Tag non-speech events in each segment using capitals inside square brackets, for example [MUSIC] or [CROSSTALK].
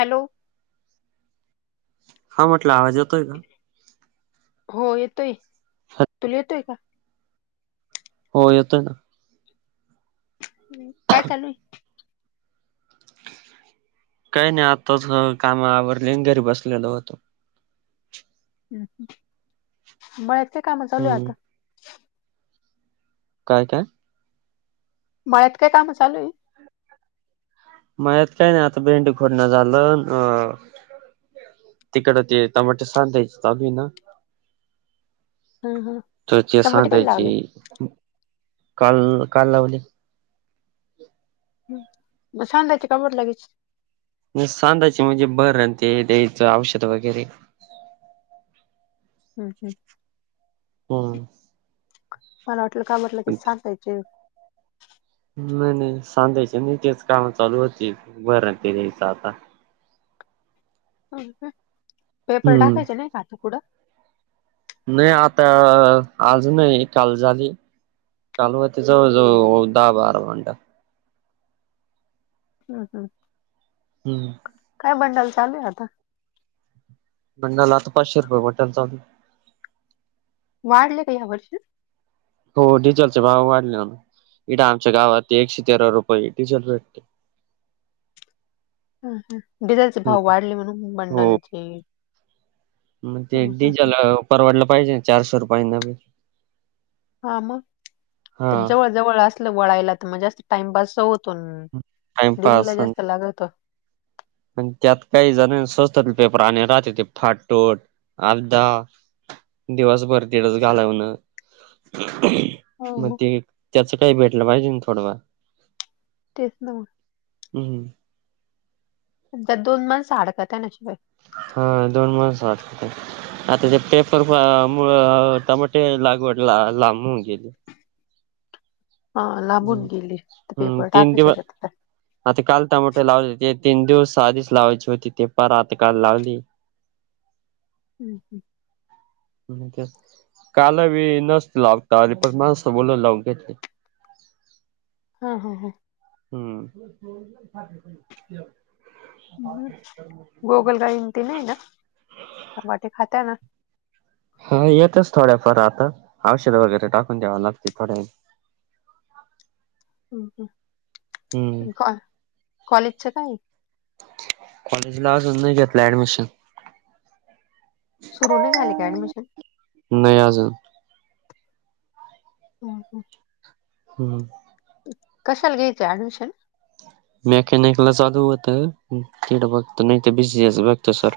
Hello हा म्हटलं आवाज येतोय का हो येतोय तुला येतोय का हो येतोय ना ह् काय चालूय काही नाही आताच कामा आवरली घरी बसलेल होतो हम् बळ्यातचे काम चालू आहे हम्म आता काय काय मळ्यात काय काम चालू आहे माझत काय नाही आता बेंड खोडणं झालं अ तिकड ते तमाट सांधायचभि ना हं, हं. तरची टमाटे कधी सांगायची लागले काल काल लावली ह म छांतायची काबड लागेच सांधाचे म्हणजे बर ते द्याचं औषध वगैरे हम् हम् हम मला वाटलं का म्हटलं की छान पाहिजे नाही नाही सांध्याचे न तेेच काम चालू होती बरं ते नयच आता पेपर हम्म. टाकायच नाही का आता पुुडं नाही आता आज नाही काल झाली चालूव ति ज जव दहा बारा म्हंटं हम् हम हम्म काय बंडाल चालू आहे आता मंडाला आता पाचशे रुपये मटलचाधी वाढले का ह्या वर्षी हो डिझेलचे भाव वाढले हो इडे आमच्या गावात ते एकशे तेरा रुपये डिझे रेट हम हम डिझेलचे भाव वाढले म्हणून हो बंडालचे मग ते डिझेल परवडलं पाहिजे चारशे रुपयांना हा हा मग जवळ जवळ असलं वळायला तर मगजत टाइमपास होतो डिझेल टाइमपास ला जास्त लागलत आणि त्यात काही जण स्वचतात पेपर आणि राहते ते फाट टोट अधा दिवसभर दिडस घालवण मग ते त्याच काही भेटलं पाहिजे ना थोडं व तेच द हम् हम स्या दोन माणसडकत आहे ना शिवाय हा दोन माण वाटते आता ते पेपर मुळ टमाटे लागवड ला लांब होून गेले ह लांबून हम्म गेली तर हम्म पेपर तीन टाकायच्या दिवस त्यातला आता काल टमाटे लावले ते तीन दिवस आधीच लावायची होती ते पार आता काल लावली हम् हम् काल ब नसते लावता अरे पण माणसं बोोल लावून घेतली हा हा हा हम्म गोगल गाईन ते नाही नाट खात्या ना हा येतच थोड्याफार आता औषध वगैरे टाकून द्याव लागते थोड्या हम्म ह् कॉलेजच काय कॉलेजलाजन नाही घेतला अडमिशन सुरु नाही झाले का ऍडमिशन नाही अजून हम् हम हम्म कशाला घ्यायचं ऍडमिशन मेकॅनिकला चालू होत तडं बघत नाही ते बिझी बघत सर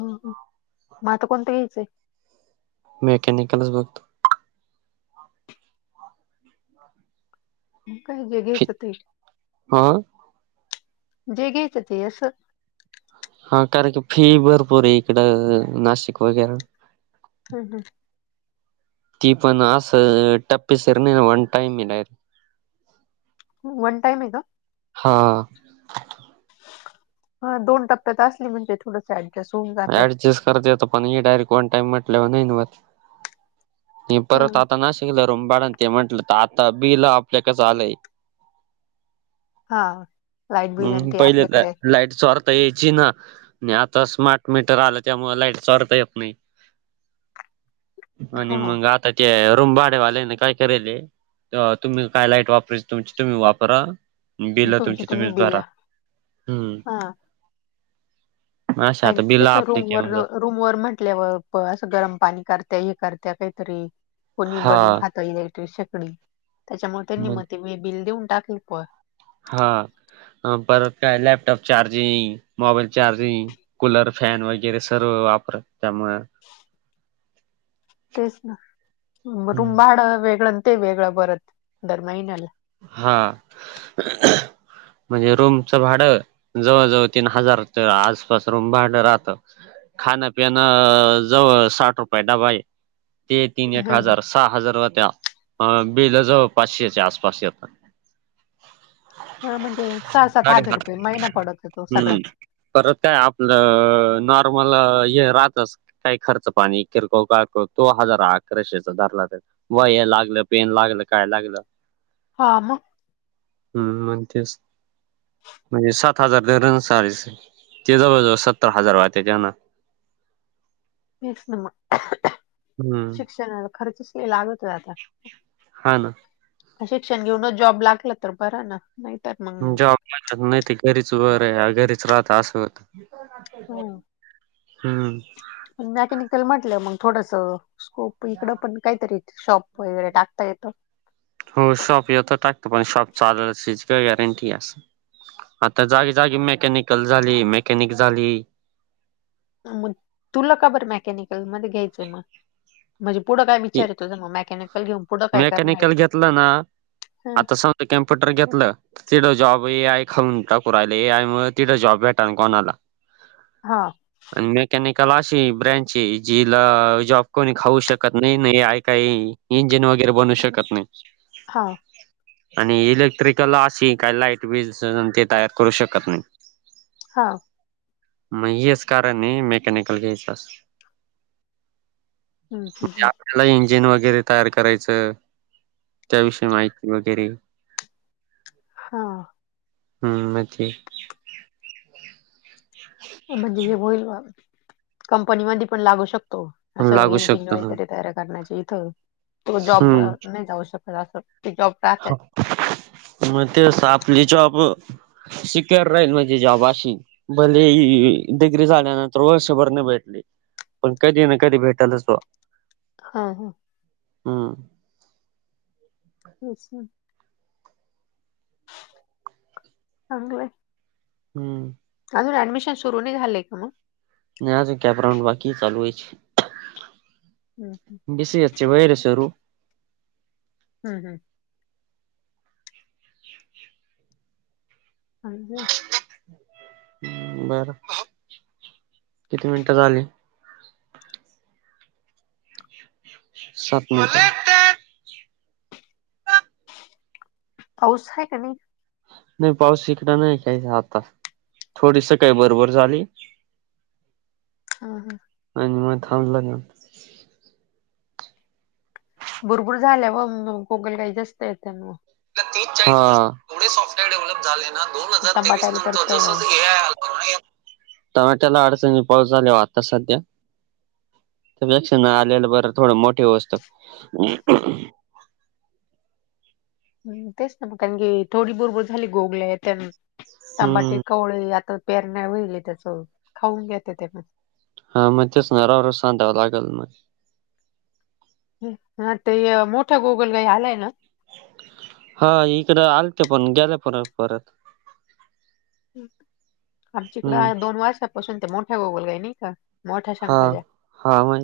हम् मग आता कोणतं यायचंय मेकनिकलस वक्त मग काय फी जगायचं ते हा जे घयेत तेस हा कारण की फी भरपूर आहे इकडं नाशिक वगैरे हम हम दीपण आस टपसरन वन टाइम इलाय वन टईम आहे हा हा दोन टप्प्यात असली म्हणजे थोड सस ऍडजस्ट करतेेतो पण डायरेक्ट वन टाइम म्हटल्यावर नाही वात हे परत आता ना शिकल रुमबाड ते म्हंटलं तर आता बिल आपल्याकच आलंय हा लाईट बिल आणि हम्म, ते पहिले तर आपल्याकडे लाईटचाँर त यायची ना आणि आता स्मार्ट मीटर आलं, त्यामुळं लाईटचाँर येत नाही. आणि हा मग आता ते रूम भाडे्यावाले ने काय करेले अ तुम्ही काय लाईट वापरायची तुमची तुम्ही वापरा, बिल तुमची- तुम्ही तुम्हीच बिल भरा. हम्म. अशा आता पाहिजे बिल तसं आपले रूम वर घेऊन जात रूम वर म्हंटल्यावर प असं गरम पाणी करत्या हे करत्या काहीतरी. कोणी हा बनवून खात इलेक्ट्रिक शेगडी त्याच्यामुळे त्यांनी म्हणजे मती बिल देऊन टाकली. प हा, परत काय laptop charging, mobile charging cooler fan वगैरे सर्व वापरत. त्यामुळं तेच ना रूम हम्म म भाडा वेगळं आन ते वेगळं बरत दर महिन्याला. हा. म्हणजे रूमचं भाडं जवळजवळ तीन हजारच्या आसपास रूम भाडं राहतं. खाणंपिणं जवळ साठ रुपये डबा आहे. ते तीन एक हा हजार सहा हजार व त्या हा बेला जवळ पाचशेच्या आसपास येत. [INAUDIBLE] हा म्हणजे सहा सात साडे हजार रुपये महिना पडत होेतो हम्म सगळंच. परत काय आपलं नॉर्मल हे राहतच. काही खर्च पाणी किरकोळ काय कर तो हजार अकराशेचा धरला तर वह्या लागलं, पेन लागलं, काय लागलं. हा मग. हं. म्हण तेच म्हणजे सात सात हजार [UNINTELLIGIBLE] ते जवळ जवळ सत्तर हजार वाहते त्याना. तेच ना म हम्म शिक्षणाला खर्चच ते लागत नाय आता हा ना शिक्षण घेऊनच जॉब लागला तर बरं ना. नाहीतर मग जॉबला जात नाही ती घरीच वर घरीच राहत असं होतं. हम्म मॅकॅनिकल म्हटलं मग थोडसं स्कोप इकडं पण काहीतरी शॉप वगैरे टाकता येतं. हो सब इ यतो टाकते प सब चचालच का गॅरंटी अस. आता जागी जागी मेकॅनिकल झाली. मेकॅनिक झाली. हा मग तुला का बर मेकॅनिकलमध्ये घ्यायचंय मग? म्हणजे पुढं काय विचार आहे तुझा मेकॅनिकल घेऊन? पुढं काय करणार आहे मेकॅनिकल घेतलं ना हं, आता समजा कम्प्युटर घेतलं तिकडं जॉब ए आय खाऊन टाकू राहिल. ए आय मूळ तिलां जॉब भेटना कोणाला? हा. आणि मेकॅनिकल अशी ब्रँच आहे, जिला जॉब कोणी खाऊ शकत नाही, नाही आहे काही इंजिन वगेर बनु शकत नाही. हा. आणि इलेक्ट्रिकल अशी काही लाईट बिल ते तयार करू शकत नाही‌त. हा. मग हेच कारण आहे मेकॅनिकल घ्यायचं. हम्म हम्म म्हणजे हम्म. आपल्याला इंजिन वगैरे तयार करायचं त्याविषयी माहिती वगैरे. हा. हम्म मग ते म्हणजे हे होईल मग कंपनीमधी पण लागू शकतो. असं लागू इंजिनिर शकत ह वगैरे तयार करण्याची इथं. तो जॉब नाही जाऊ शकत. अस ते जॉब. राहतात हा म ते सापली चॉप [UNINTELLIGIBLE] राहील म्हणजे जॉब [UNINTELLIGIBLE] भले डग्री झाल्यानंतर वर्षभरने भेटली. पण कधी ना कधी भेटायलाचव. हा हा. हम. अच्ा. चांगलंय. हम्म. अजून ऍडमिशन सुरू नाही झालंय का मग नाही आज कॅप राऊंड बाकी लू आहेचे. हम् हम्. सीचे वैरसर हम् हम्. हजे. बर किती मिनिटं झाली. सात मता पाऊस आहे का नाही. नाही पाऊस शिकड नाही का्यायच आता थोडी स काही बरोबर झाली. [UNINTELLIGIBLE] हम ह. आणि मग थांबलं जा. भुरबुर झाल्या व गकल काही जास्त आहे त्यां. े सॉफ्टवेअर डेव्हलप झाले ना दोन हजार तेवीस टमाट्याला नंतर परत जस हम्म, ए आय. टमॅट्याला अडचणी पाऊस झालेवर आता सध्या त्यापेक्ष ना आलेलं बरं थोडं मोठी वस्त तेच ना म कारण की थोडी बरबर झाली गोगले त्या तंबाटे हम्म कवळे आता पेरण्या होईल त्याच खाऊन घेते त्या हा मग तेच नरावर सांधावं लागेल मग हा ते मोठा गोगल काही आलाय ना. हा इकड आले ते पण गेले परत परत हम्म आमच्याकडं दोन वर्षापासून ते मोठ्या गोगुोलग आहे नाही का मोठ्या हा शंकाज्या हा मा.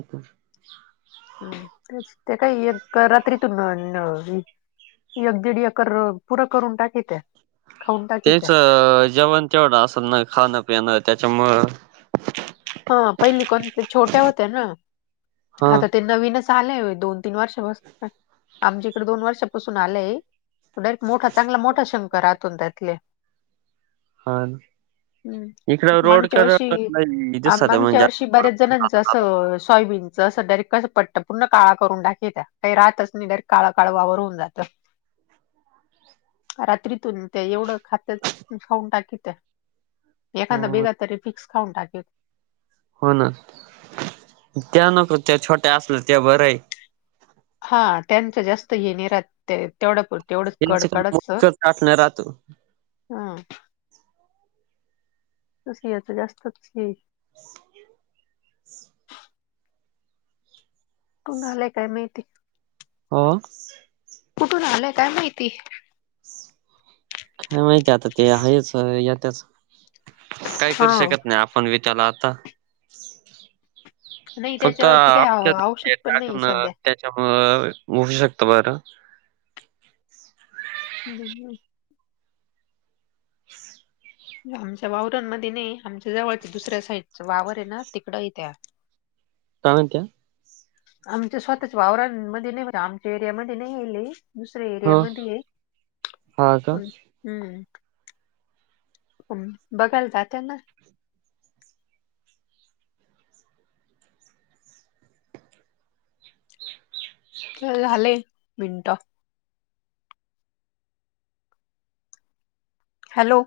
हम ते काय एक रात्रीतून एक दीड एकर पुरां करून टाकीित. तेच जेवण तेवढं असेल ना खाणं पिणं त्याच्यामुळं. हा पहिली कोण छोट्या होत्या ना हा आता त्यां नवीनच आलंय दोन तीन वर्षापासून आमच्या इकडे दोन वर्षापासून आलंय. डायरेक्ट मोठा चांगला मोठा शंका राहतून त्यातले. हा हम्म इकड आता रोड माणूच्या कर वर्षी दिसत आमांगच्या म्हणजे वर्षी बऱ्याच जणांचं असं. सॉयबीनचं असं डारेक्ट कसं पटतं पूर् काळा करून टाे त्या काही रातच नाही डारेक्ट काळा काळ वावर होन जातं. ह. रात्रीतून ते एवढं खातच खाऊन टाकी त्या एखादा हो बेगा तरी फिक्स खाऊन टाके. हो ना त्या नको त्या छोट्या असल्या ते बरं आहे. हा त्यांचं जास्त हेि नि राहात तेवढं. तेवढंच त्यांच कडकडच टाकण राहतो हम्. तस येत जास्त कोुणा आलाय काय माहिती? हा. कुठून आलंय काय माहिती? काय माहिती आता ते आहेच या त्याच काय करू हा शकत नाही आप पण वित्याला आता. नाही फक्त त्याच्यावरती काही आच्या औ औषध पण नाही टाकण सध्या. त्याच्यामु होऊ शकतं बरं [UNINTELLIGIBLE] [UNINTELLIGIBLE] आमच्या वावरांमध्ये नाही आमच्या जवळच दुसऱ्या साईडच वावर आहे ना तिकड हाय त्या. काय म्हनत्या. आमच्या स्वतःच वावराामध्ये नाही आमच्या एरियामध्ये नाही आहे लई. दुसऱ्या एरिया हं. मध्ये आहे हा का? हम्म बघायला जाता ना. चल झाले मिनटं. हॅलो